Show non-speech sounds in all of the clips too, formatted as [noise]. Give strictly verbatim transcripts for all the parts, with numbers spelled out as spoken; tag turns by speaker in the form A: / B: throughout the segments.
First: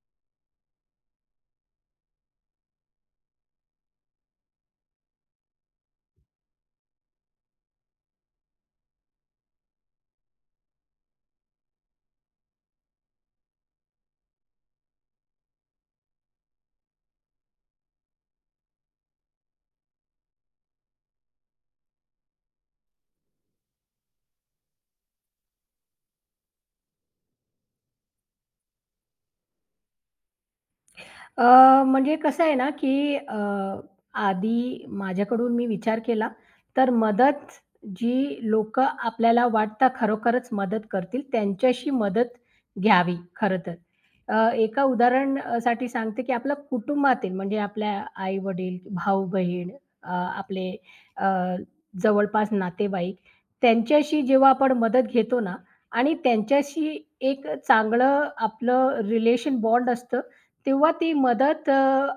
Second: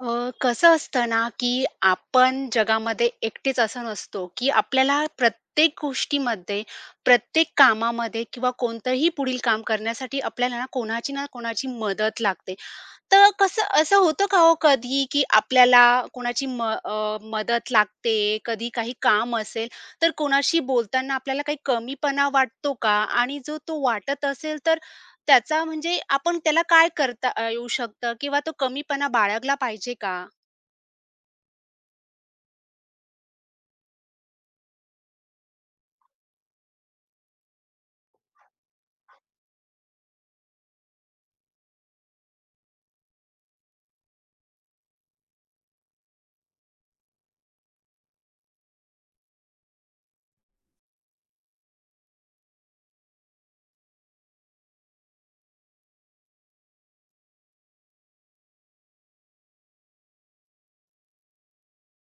A: अ, कसं असतं ना, की आपण जगामध्ये एकटेच असं नसतो, की आपल्याला प्रत्येक गोष्टीमध्ये, प्रत्येक कामामध्ये, किंवा कोणतं ही पुढील काम करण्यासाठी आपल्याला ना कोणाची ना कोणाची मदत लागते. तर कसं असं होतं का हो कधी, की आपल्याला कोणाची म अ, मदत लागते? कधी काही काम असेल, तर कोणाशी बोलताना आपल्याला काही कमीपणा वाटतो का? आणि जो तो वाटत असेल, तर त्याचा म्हणजे आपण त्याला काय करता अ, येऊ शकतं? किंवा तो कमीपणा बाळगला पाहिजे का?
B: अ, म्हणजे कसं आहे ना, की अ, आधी माझ्याकडून मी विचार केला, तर मदत जी लोकं आपल्याला वाटतं खरोखरच मदत करतील, त्यांच्याशी मदत घ्यावी, खरं तर. अ, एका उदाहरण अ, साठी सांगते, की आपल्या कुटुंबातील, म्हणजे आपल्या आई-वडील, भाऊ-बहीण अ, आपले अ, जवळपास नातेवाईक त्यांच्याशी जेव्हा आपण मदत घेतो ना, आणि त्यांच्याशी एक अ, चांगलं आपलं रिलेशन बॉन्ड असतं. तेव्हा ती मदत अ,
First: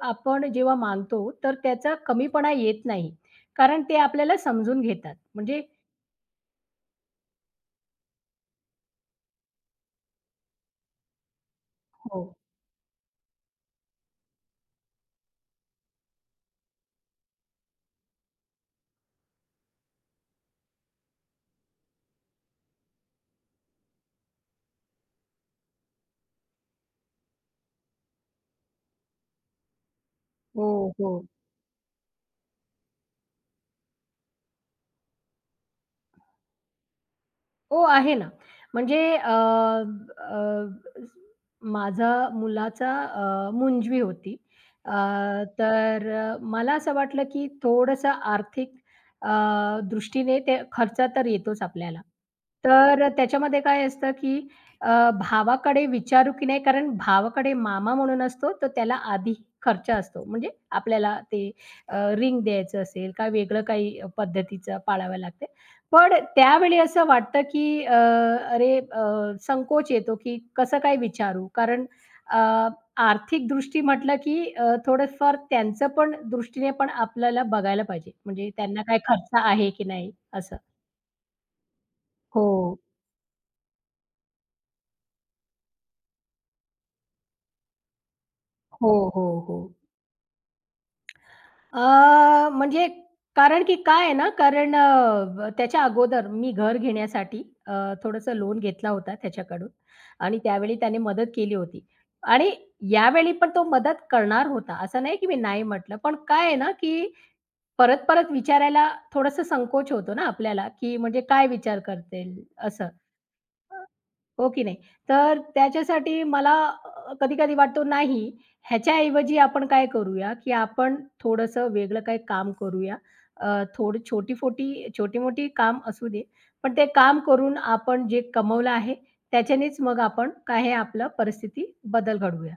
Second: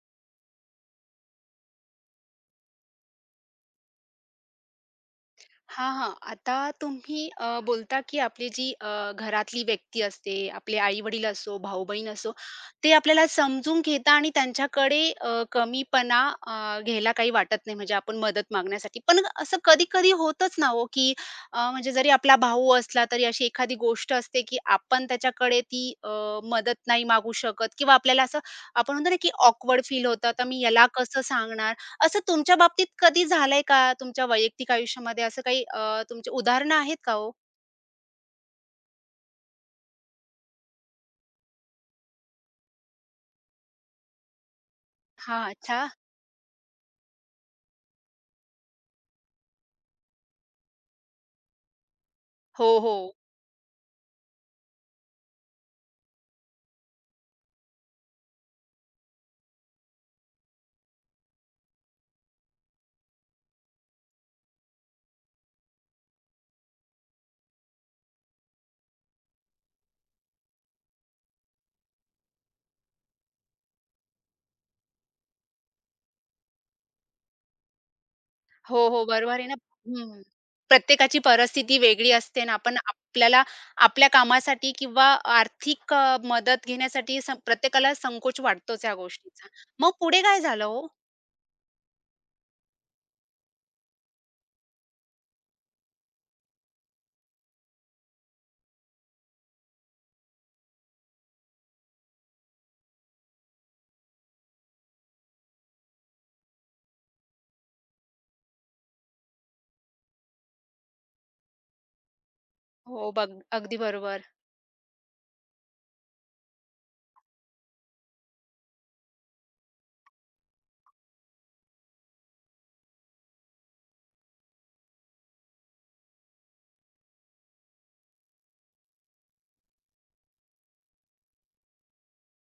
B: आपण जेव्हा मागतो तर त्याचा कमीपणा येत नाही, कारण ते आपल्याला समजून घेतात. म्हणजे
A: हां, हां. आता तुम्ही अ, बोलता की आपली जी अ, घरातली व्यक्ती असते, आपले आई-वडील असो, भाऊ-बहीण असो.
B: हो.
A: ते आपल्याला समजून घेता आणि त्यांच्याकडे अ, कमीपणा अ, घ्यायला काही वाटत नाही, म्हणजे आपण मदत मागण्यासाठी. पण असं कधी-कधी होतच ना हो, की अ, म्हणजे जरी आपला भाऊ असला, तरी अशी एखादी गोष्ट असते, की आपण त्याच्याकडे ती अ, मदत नाही मागू शकत, किंवा आपल्याला असं आपण म्हणतो ना, की ऑकवर्ड फील होतं, "आता मी ह्याला
B: हो,
A: कसं
B: हो.
A: सांगणार?" असं तुमच्या बाबतीत कधी झालं आहे का, तुमच्या वैयक्तिक आयुष्यामध्ये असं काही अ तुमची उदाहरणं आहेत का हो?
B: हो, आहे ना. म्हणजे अ, अ, माझा मुलाचा अ, मुंजवी होती. अ,
A: हां. अच्छा.
B: तर अ, मला असं वाटलं, की थोडंसं आर्थिक अ, दृष्टीने ते खर्च तर येतोच आपल्याला,
A: हो,
B: तर
A: हो.
B: त्याच्यामध्ये काय असतं, की अ, भावाकडे विचारू की नाही कारण भावाकडे मामा म्हणून असतो, तर त्याला आधी खर्च असतो म्हणजे आपल्याला ते अ, रिंग द्यायचं असेल, काय वेगळं काही पद्धतीचं पाळावं लागते. पण त्यावेळी असं वाटतं, की अ, अरे अ, संकोच येतो, की कसं काय विचारू कारण अ, आर्थिकदृष्टी म्हटलं, की अ, थोडेफार त्यांचं पण दृष्टीने पण आपल्याला बघायला पाहिजे, म्हणजे त्यांना
A: हो,
B: काही
A: हो,
B: खर्च
A: बरोबर आहे ना
B: आहे की नाही
A: हं,
B: असं.
A: प्रत्येकाची परिस्थिती वेगळी असते अन् आपण
B: हो.
A: आपल्याला आपल्या कामासाठी किंवा आर्थिक अ, मदत घेण्यासाठी स प्रत्येकाला संकोच वाटतोच
B: हो,
A: ह्या
B: हो,
A: गोष्टीचा.
B: हो.
A: मग पुढे काय झालं हो?
B: अ, म्हणजे कारण की काय आहे ना कारण अ, त्याच्या अगोदर मी घर घेण्यासाठी अ, थोडंसं लोन घेतला होता त्याच्याकडून आणि त्यावेळी त्याने मदत केली होती आणि यावेळी पण तो मदत करणार होता, असं नाही, की मी नाही म्हटलं. पण काय आहे ना, की परत-परत विचारायला थोडंसं संकोच होतो ना आपल्याला, की म्हणजे काय विचार करतील असं.
A: हो, बघ.
B: अ,
A: अगदी बरोबर.
B: हो की नाही. तर त्याच्यासाठी मला अ, कधी-कधी वाटतो नाही, ह्याच्याऐवजी आपण काय करूया, की आपण थोडंसं वेगळं काही काम करूया. अ, थोड छोटी-फोठी छोटी-मोठी काम असू दे. पण ते काम करून आपण जे कमवलं आहे त्याच्यानेच मग आपण काय हे आपलं परिस्थिती बदल घडवूया.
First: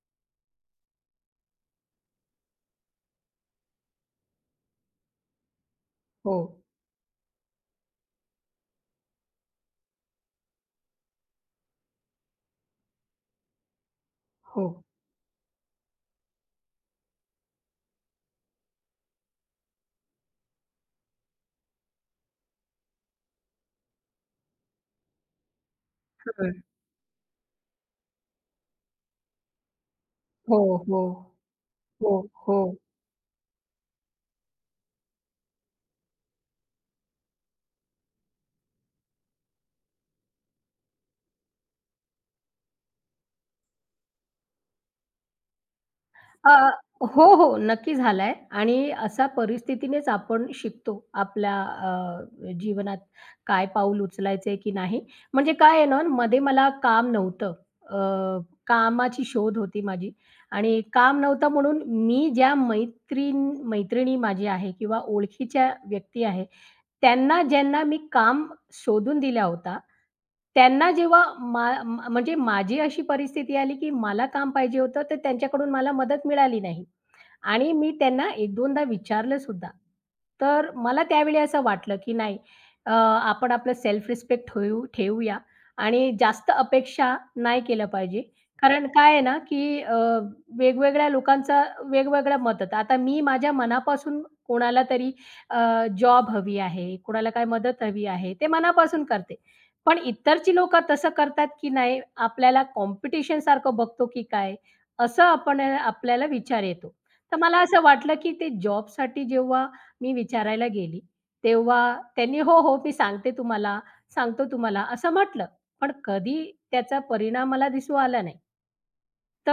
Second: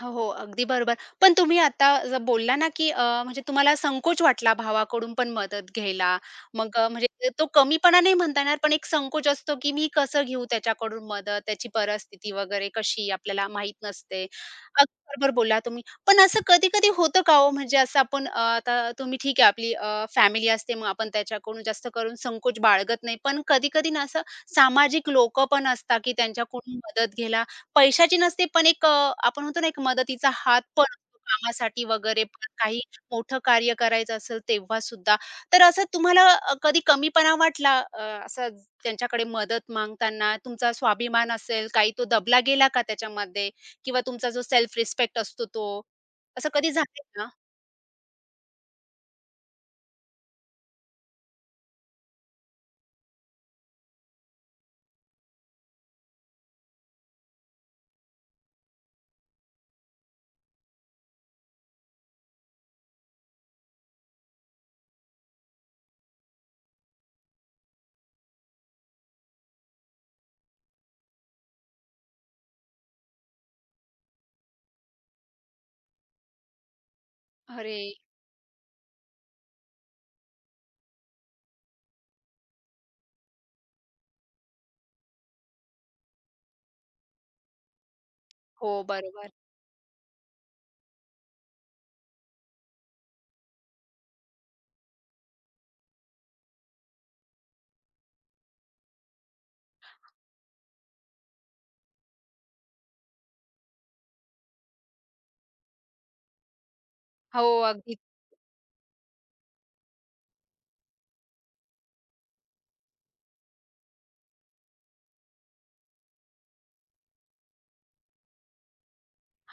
A: हो, हो. अगदी बरोबर. पण तुम्ही आता जर बोलला ना, की अ, म्हणजे तुम्हाला संकोच वाटला भावाकडून पण मदत घ्यायला.
B: हो.
A: मग अ, म्हणजे तो कमीपणा नाही म्हणता येणार पण एक संकोच असतो, की "मी कसं घेऊ त्याच्याकडून मदत?" त्याची परिस्थिती वगैरे कशी आपल्याला माहित नसते.
B: हो.
A: अगदी बरोबर बोलला तुम्ही, पण असं कधी-कधी होतं का हो, म्हणजे असं आपण अ, आता तुम्ही ठीक आहे आपली अ, फॅमिली असते, मग आपण त्याच्याकडून जास्त करून संकोच बाळगत नाही. पण कधी-कधी ना असं सामाजिक लोकं पण असतात, की
B: हं.
A: त्यांच्याकडून मदत घ्यायला पैशाची नसते, पण एक अ, आपण म्हणतो ना, एक मदतीचा
B: हो,
A: हात पण
B: हो.
A: कामासाठी
B: हो,
A: वगैरे पण
B: हो.
A: काही मोठं कार्य करायचं असेल, तेव्हासुद्धा. तर असं तुम्हाला अ, कधी कमीपणा वाटला अ, असंच त्यांच्याकडे मदत मागताना. तुमचा स्वाभिमान असेल काही, तो दबला गेला का त्याच्यामध्ये किंवा तुमचा जो सेल्फ रिस्पेक्ट असतो तो, असं
B: अ,
A: कधी झालंय
B: हो,
A: का?
B: हो. नक्की झालाय आणि अशा परिस्थितीनेच आपण शिकतो. आपल्या अ, अ जीवनात काय पाऊल उचलायचंय की नाही. म्हणजे काय आहे ना, मध्ये मला काम नव्हतं. अ, कामाची शोध होती माझी आणि काम नव्हतं म्हणून मी ज्या मैत्रीन मैत्रिणी माझी आहे किंवा ओळखीच्या व्यक्ती आहे, त्यांना ज्यांना मी काम शोधून दिला होता. त्यांना जेव्हा मा म्हणजे माझी अशी परिस्थिती आली, की मला काम पाहिजे होतं, तर त्यांच्याकडून मला मदत मिळाली नाही. आणि मी
A: अरे!
B: त्यांना एक दोनदा विचारलंसुद्धा. तर मला त्यावेळी असं वाटलं की नाही, अ, आपण आपलं सेल्फ रिस्पेक्ट ठेऊ ठेऊया आणि जास्त अपेक्षा नाही केलं पाहिजे
A: हो,
B: कारण काय आहे
A: बरोबर.
B: ना, की अ, वेगवेगळ्या लोकांचा वेगवेगळं मदत. आता मी माझ्या मनापासून कोणाला तरी अ, जॉब हवी आहे, कोणाला काय मदत हवी आहे ते मनापासून करते. पण इतरची लोकं तसं करतात की नाही, आपल्याला कॉम्पिटिशनसारखं बघतो की काय, असं आपण आपल्याला विचार येतो. तर
A: हो,
B: मला असं
A: अगदी
B: वाटलं, की ते जॉबसाठी जेव्हा मी विचारायला गेली, तेव्हा त्यांनी "हो, हो, मी सांगते तुम्हाला, सांगतो तुम्हाला." असं म्हटलं. पण कधी त्याचा परिणाम मला दिसू आला नाही.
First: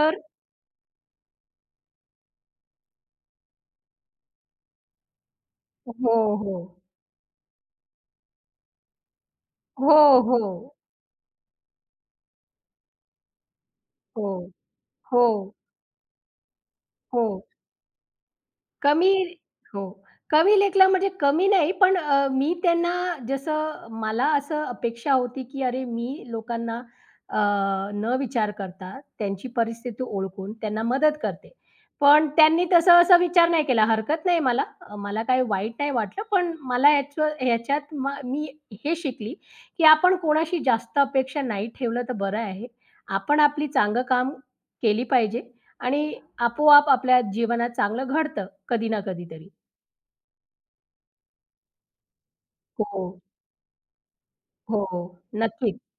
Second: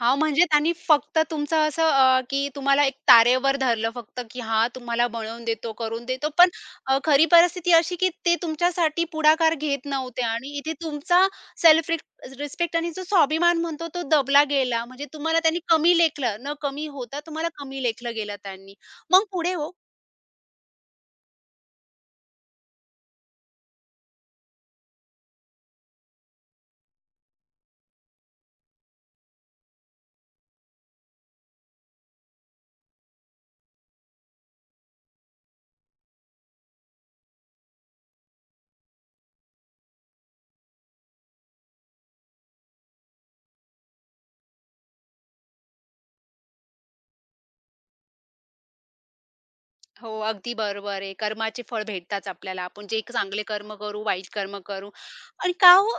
A: हां, म्हणजे त्यांनी फक्त तुमचं असं अ, की तुम्हाला एक तारेवर धरलं फक्त की "हां, तुम्हाला बनवून देतो, करून
B: हो,
A: देतो." पण
B: हो.
A: अ, खरी परिस्थिती अशी, की ते तुमच्यासाठी पुढाकार घेत
B: हो,
A: नव्हते आणि इथे
B: हो.
A: तुमचा सेल्फ रिस्प रिस्पेक्ट आणि जो स्वाभिमान म्हणतो तो दबला
B: हो.
A: गेला. म्हणजे तुम्हाला
B: हो.
A: त्यांनी कमी लेखलं. न कमी होता
B: हो.
A: तुम्हाला कमी लेखलं गेलं त्यांनी.
B: कमी
A: मग पुढे हो?
B: हो, कमी लेखलं म्हणजे कमी नाही पण अ, मी त्यांना जसं मला असं अपेक्षा होती की अरे, मी लोकांना अ, न विचार करता, त्यांची परिस्थिती ओळखून त्यांना मदत करते, पण त्यांनी तसं असा विचार नाही केला. हरकत नाही मला. अ, मला काही वाईट नाही वाटलं. पण मला ह्याचं ह्याच्यात म मी हे शिकली, की आपण कोणाशी जास्त अपेक्षा नाही ठेवलं तर बरं आहे. आपण आपली चांगलं काम केली पाहिजे आणि आपोआप आपल्या जीवनात चांगलं घडतं, कधी ना कधीतरी.
A: हो, अगदी बरोबर आहे. कर्माचे फळ भेटतात आपल्याला. आपण जे क
B: हो.
A: चांगले कर्म करू, वाईट कर्म करू
B: हो.
A: आणि का
B: नक्कीच.
A: हो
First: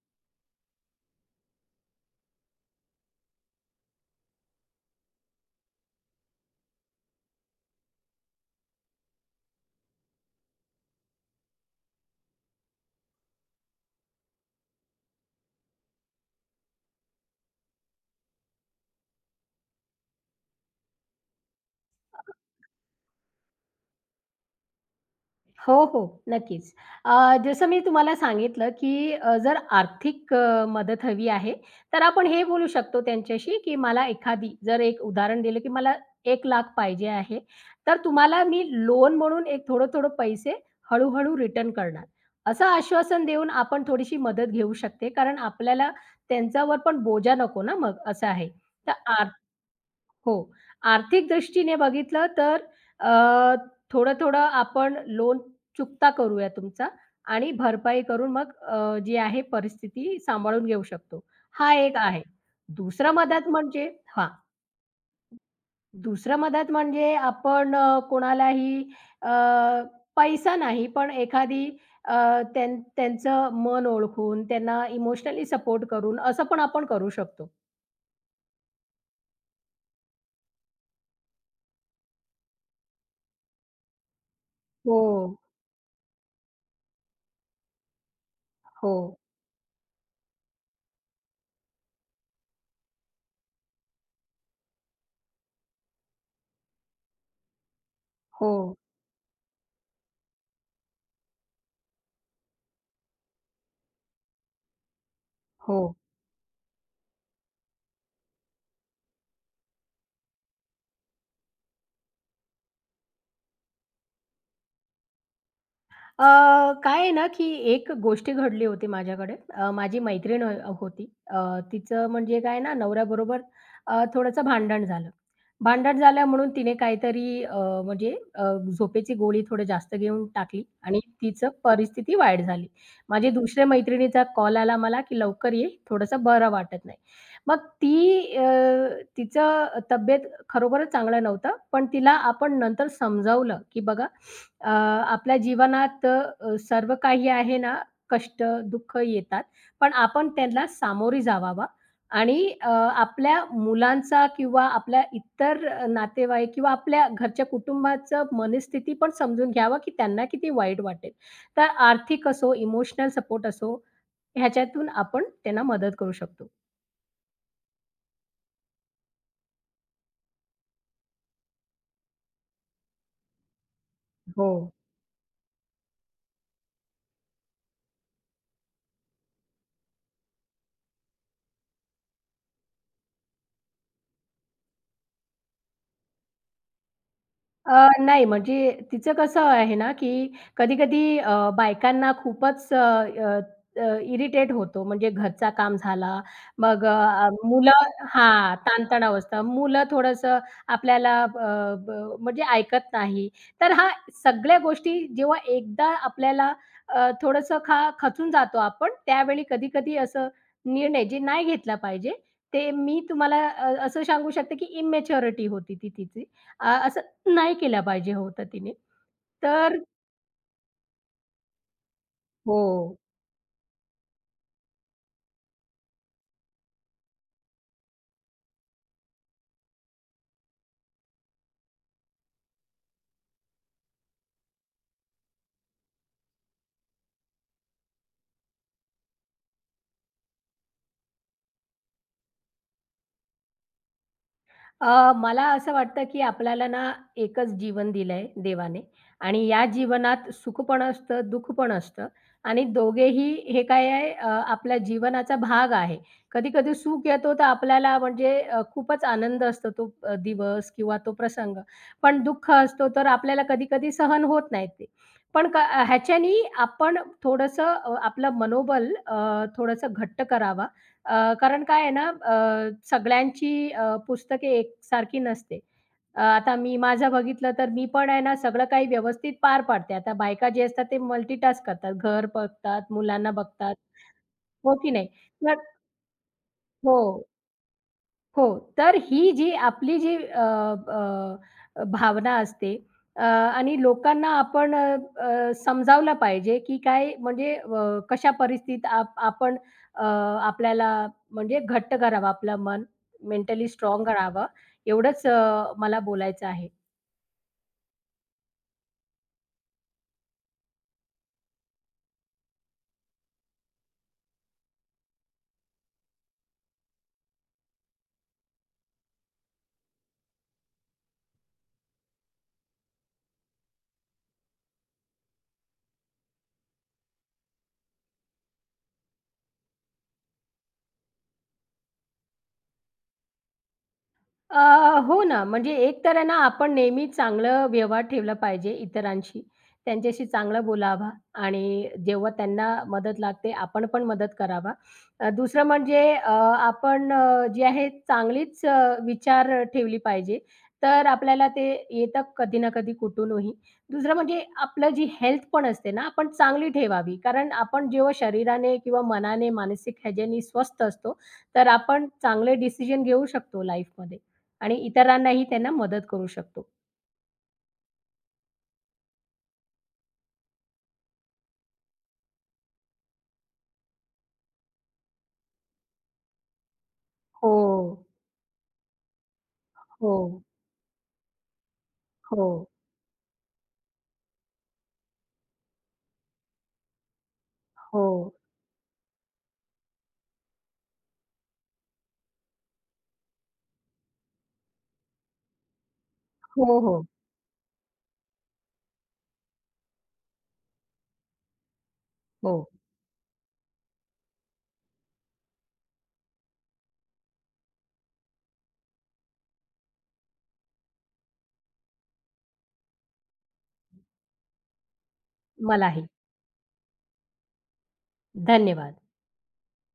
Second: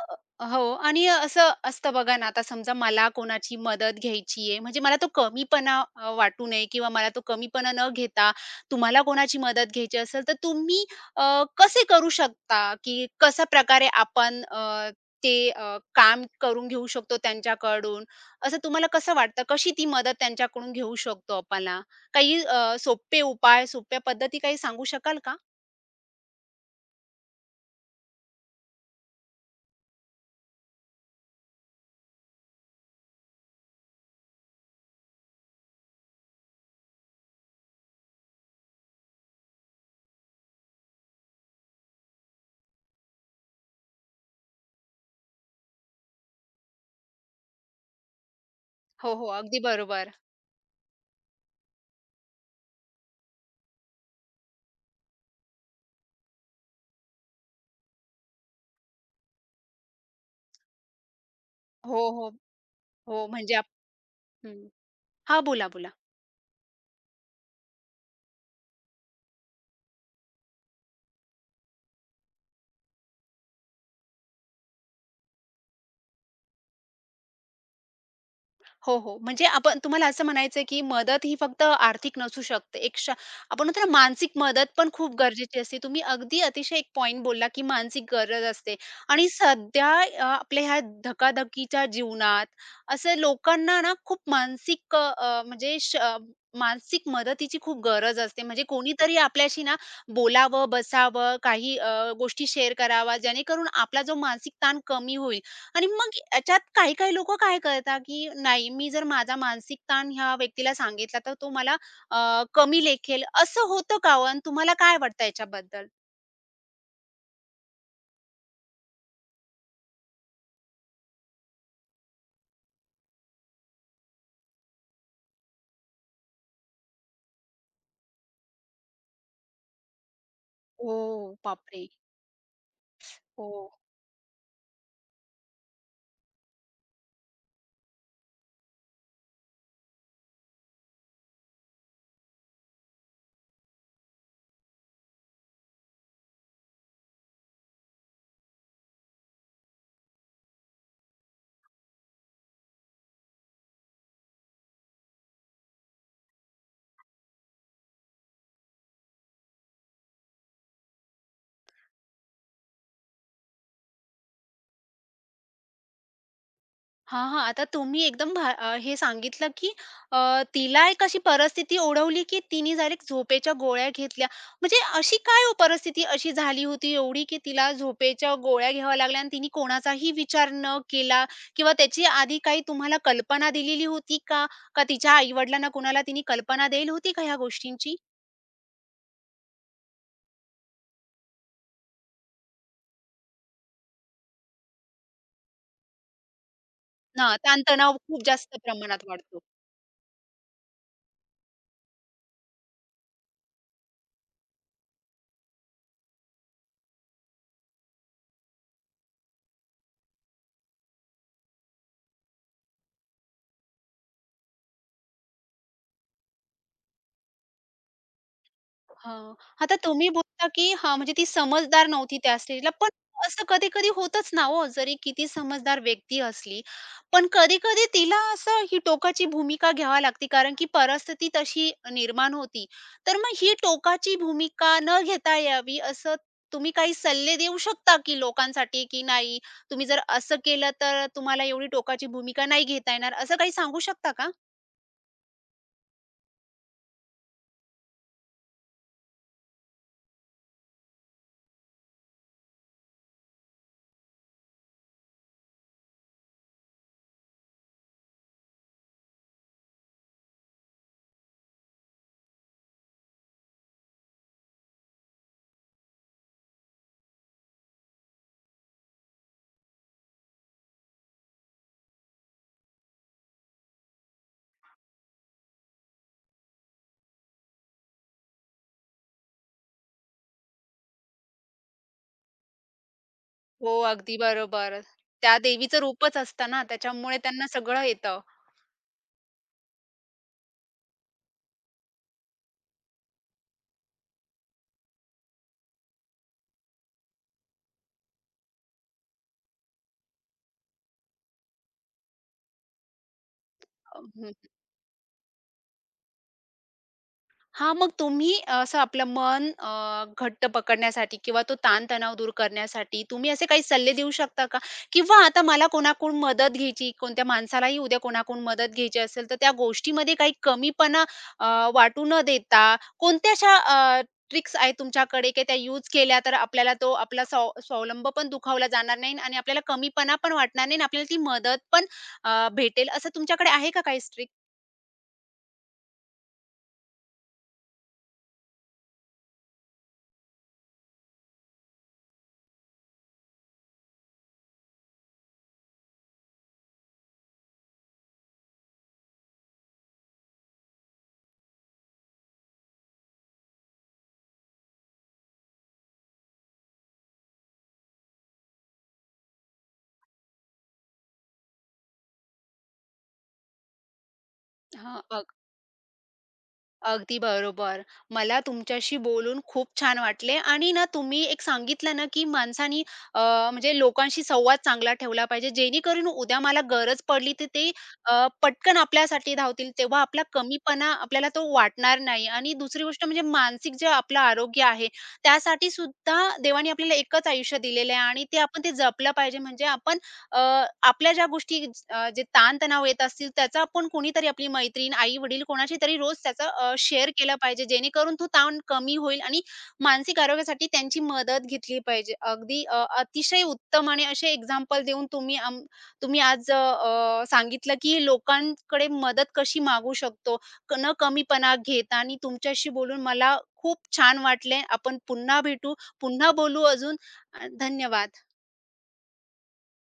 A: हो आणि अ, असं असतं बघा ना, आता समजा मला कोणाची मदत घ्यायची आहे. म्हणजे मला तो कमीपणा अ, वाटू नये किंवा मला तो कमीपणा न घेता, तुम्हाला कोणाची मदत घ्यायची असेल, तर तुम्ही अ, कसे करू शकता, की कशाप्रकारे आपण अ, ते अ, काम करून घेऊ शकतो त्यांच्याकडून असं तुम्हाला कसं वाटतं, कशी ती मदत त्यांच्याकडून घेऊ शकतो आपणा? काही
B: [unintelligible]
A: अ, सोपे उपाय, सोप्या पद्धती काही सांगू शकाल का?
B: हो, हो. नक्कीच. अ, जसं मी तुम्हाला सांगितलं की अ, जर आर्थिक अ, मदत हवी आहे, तर आपण हे बोलू शकतो त्यांच्याशी की मला एखादी, जर एक उदाहरण दिलं, की मला एक लाख पाहिजे आहे, तर तुम्हाला मी लोन म्हणून एक थोडं-थोडं पैसे हळू-हळू रिटर्न करणार. असं आश्वासन देऊन आपण थोडीशी मदत घेऊ शकते कारण आपल्याला त्यांच्यावर पण बोजा नको ना मग असं आहे. तर
A: हो, हो.
B: आर
A: अगदी बरोबर.
B: हो, आर्थिकदृष्टीने बघितलं, तर अ, थोडं-थोडं आपण लोन चुकता करूया तुमचा आणि भरपाई करून मग अ, जी आहे परिस्थिती सांभाळून घेऊ शकतो, हा एक
A: हो,
B: आहे.
A: हो.
B: दुसरा
A: हो.
B: मदत
A: म्हणजे आप
B: म्हणजे हां
A: हं. हां, बोला, बोला.
B: दुसरं मदत म्हणजे आपण अ, कोणालाही अ, पैसा नाही, पण एखादी अ, त्यां त्यांचं मन ओळखून, त्यांना इमोशनली सपोर्ट करून असं पण आपण करू शकतो.
A: हो, हो, म्हणजे आपण तुम्हाला असं म्हणायचंय, की मदतही फक्त आर्थिक नसू शकते. एक श आपण म्हणतो ना, मानसिक मदत पण खूप
B: हो.
A: गरजेची असते. तुम्ही अगदी अतिशय एक पॉइंट बोलला, की मानसिक गरज असते.
B: हो.
A: आणि सध्या य अ, आपल्या ह्या धकाधकीच्या जीवनात असं लोकांना ना, खूप मानसिक अ, अ, म्हणजे श मानसिक मदतीची खूप गरज असते, म्हणजे
B: हो.
A: कोणीतरी आपल्याशी ना बोलावं, बसावं काही अ, गोष्टी शेअर करावा, जेणेकरून आपला जो मानसिक ताण कमी होईल आणि
B: हो.
A: मग ह्याच्यात काही-काही लोकं काय करतात, की नाही, मी जर माझा मानसिक ताण ह्या व्यक्तीला सांगितला, तर तो मला अ, कमी लेखेल असं होतं का ओ, अन तुम्हाला काय वाटतं याच्याबद्दल?
B: अ, काय आहे ना, की एक गोष्ट घडली होती माझ्याकडे. अ, माझी मैत्रीण अ, होती. अ, तिचं म्हणजे काय आहे ना, नवऱ्याबरोबर अ, थोडंसं भांडण झालं. भांडण झालं म्हणून तिने काहीतरी अ, म्हणजे अ, झोपेची गोळी थोडी जास्त घेऊन टाकली आणि
A: ओ,
B: तिची
A: बापरे!
B: परिस्थिती वाईट झाली. माझ्या दुसऱ्या
A: हो.
B: मैत्रिणीचा कॉल आला मला, की लवकर ये, थोडंसं बरं वाटत नाही. मग ती अ, तिचं तब्येत खरोखरच चांगल नव्हत. पण तिला आपण नंतर समजावलं, की बघा अ, आपल्या जीवनात अ, अ, सर्व काही आहे ना, कष्ट, दुःख येतात, पण आपण त्यांना सामोरे जवावा आणि अ, आपल्या मुलांचा किंवा आपल्या इतर अ, नातेवाईक किंवा आपल्या घरच्या कुटुंबाच मनस्थिती पण समजून घ्यावी, की त्यांना किती वाईट वाटेल. तर आर्थिक असो, इमोशनल सपोर्ट असो, ह्याच्यातून आपण त्यांना मदत करू शकतो.
A: हां, हां. आता तुम्ही एकदम भा अ, हे सांगितलं, की अ, तिला एक अशी परिस्थिती ओढवली, की तिने डायरेक्ट झोपेच्या गोळ्या घेतल्या,
B: हो.
A: म्हणजे अशी काय हो परिस्थिती अशी झाली होती एवढी, की तिला झोपेच्या गोळ्या घ्याव्या लागल्या आणि तिनी कोणाचाही विचार न केला किंवा त्याची आधी काही तुम्हाला कल्पना दिलेली होती का? का तिच्या आई-वडिलांना कोणाला तिने कल्पना देयेल होती का ह्या
B: अ,
A: गोष्टींची?
B: नाही म्हणजे तिचं कसं आहे ना, की कधी-कधी अ, बायकांना खूपच अ, अ, अ इरिटेट होतो, म्हणजे घरचा काम झाला, मग अ, अ
A: हां,
B: मुलं
A: ताणतणाव खूप
B: हां,
A: जास्त प्रमाणात
B: ताण-तणाव
A: वाढतो.
B: असता, मुलं थोडंसं आपल्याला अ, ब म्हणजे ऐकत नाही, तर हा सगळ्या गोष्टी. जेव्हा एकदा आपल्याला अ, थोडंसं खा खचून जातो आपण, त्यावेळी कधी-कधी असं निर्णय जे नाही घेतला पाहिजे, ते मी तुम्हाला अ असं सांगू शकते, की इमेच्युरिटी होती ती तिची. अ, असं नाही केलं पाहिजे होतं तिने.
A: हां. आता
B: तर
A: तुम्ही बोलता, की हां, म्हणजे ती समजदार नव्हती त्या स्टेजला, पण
B: हो.
A: असं कधी-कधी होतच ना हो, जरी किती समजदार व्यक्ती असली, पण कधी-कधी तिला असं ही टोकाची भूमिका घ्यावी लागते कारण की परिस्थिती तशी निर्माण होती. तर मग ही टोकाची भूमिका न घेता यावी, असं तुम्ही काही सल्ले देऊ शकता की लोकांसाठी, की नाही, तुम्ही जर असं केलं, तर अ, तुम्हाला एवढी टोकाची भूमिका नाही घेता येणार, असं काही सांगू शकता का?
B: अ, मला असं वाटतं, की आपल्याला ना एकच जीवन दिलंय देवाने आणि या जीवनात सुख पण असतं, दुःख पण असतं आणि दोघेही हे काय आहे अ, आपल्या जीवनाचा भाग आहे. कधी-कधी सुख येतो, तर आपल्याला म्हणजे अ, खूपच आनंद असतो तो अ, दिवस किंवा तो प्रसंग. पण दुःख असतो, तर आपल्याला कधी-कधी सहन होत नाहीत ते. पण क अ, ह्याच्यानी आपण थोडंसं अ, आपलं मनोबल अ, थोडंसं घट्ट करावा. अ, कारण काय आहे ना, अ, सगळ्यांची अ, पुस्तके एकसारखी नसते. अ, आता मी माझं बघितलं, तर मी पण आहे ना, सगळं काही व्यवस्थित पार पाडते. आता बायका जे असतात, ते मल्टीटास्क करतात. घर बघतात, मुलांना बघतात.
A: हो, अगदी
B: हो,
A: बरोबर.
B: की नाही.
A: त्या
B: [unintelligible]
A: देवीचं रूपच असतं ना, त्याच्यामुळे
B: हो.
A: त्यांना सगळं येतं.
B: हो. तर ही जी आपली जी अ, अ, अ, भावना असते अ, आणि लोकांना आपण अ, अ, समजावलं पाहिजे, की काय म्हणजे व कशा परिस्थितीत आप आपण अ, आपल्याला म्हणजे घट्ट करावं, आपलं मन मेंटली
A: अ,
B: स्ट्राँग
A: हं,
B: करावं,
A: हं.
B: एवढंच अ, मला बोलायचं आहे.
A: हां, मग तुम्ही असं आपलं मन अ, घट्ट पकडण्यासाठी किंवा तो ताण-तणाव दूर करण्यासाठी, तुम्ही असे काही सल्ले देऊ शकता का? किंवा आता मला कोणाकडून मदत घ्यायची, कोणत्या माणसालाही उद्या कोणाकडून मदत घ्यायची असेल, तर त्या गोष्टीमध्ये काही कमीपणा अ, वाटू न देता कोणत्या अशा अ, ट्रिक्स आहेत तुमच्याकडे, की त्या यूज केल्यातर आपल्याला तो आपला स्वाव स्वावलंब पण दुखावला जाणार नाही आणि आपल्याला कमीपणा पण वाटणार नाही आणि आपल्याला ती मदत पण अ, भेटेल असं तुमच्याकडे आहे का काही स्ट्रिक?
B: अ, हो ना. म्हणजे एक तर ना आपण नेहमी चांगला व्यवहार ठेवला पाहिजे इतरांशी. त्यांच्याशी चांगला बोलावा आणि जेव्हा त्यांना मदत लागते, आपण पण मदत करावा. दुसरं म्हणजे अ, आपण अ, जे आहे चांगलीच अ, विचार अ, ठेवली पाहिजे, तर आपल्याला ते येतं कधी ना कधी कुठूनही. दुसरं म्हणजे आपलं जी हेल्थ पण असते ना, आपण चांगली ठेवावी कारण आपण जेव्हा शरीराने किंवा मनाने मानसिक ह्याच्यानी स्वस्थ असतो, तर आपण चांगले डिसिजन घेऊ शकतो लाईफमध्ये आणि
A: हां, बघ.
B: इतरांनाही त्यांना मदत करू शकतो.
A: अगदी बरोबर. मला तुमच्याशी बोलून खूप छान वाटले आणि ना तुम्ही एक सांगितलं ना, की माणसानी अ, म्हणजे लोकांशी संवाद चांगला ठेवला पाहिजे, जेणेकरून उद्या मला गरज पडली तर ते,
B: हो.
A: अ, पटकन आपल्यासाठी धावतील, तेव्हा आपला
B: हो.
A: कमीपणा आपल्याला तो वाटणार नाही. आणि
B: हो.
A: दुसरी गोष्ट म्हणजे मानसिक जे आपलं आरोग्य आहे. त्यासाठीसुद्धा देवाने आपल्याला एकच आयुष्य दिलेलं आहे आणि
B: हो.
A: ते आपण ते जपलं पाहिजे. म्हणजे आपण अ, आपल्या ज्या गोष्टी अ, जे ताण-तणाव येत असतील, त्याचा आपण कोणीतरी आपली मैत्रीण, आई-वडील कोणाशीतरी रोज त्याचं अ,
B: हो, हो.
A: शेअर केलं पाहिजे, जेणेकरून तो ताण कमी होईल आणि मानसिक आरोग्यासाठी त्यांची मदत घेतली पाहिजे. अगदी
B: हो.
A: अ, अतिशय उत्तम आणि असे एक्झाम्पल देऊन तुम्ही आम्ह तुम्ही आज अ, अ, सांगितलं, की लोकांकडे मदत कशी मागू शकतो, क न कमीपणा घेता आणि तुमच्याशी बोलून मला खूप छान वाटले. आपण पुन्हा भेटू,
B: मलाही.
A: पुन्हा बोलू अजून अ, धन्यवाद.
B: धन्यवाद.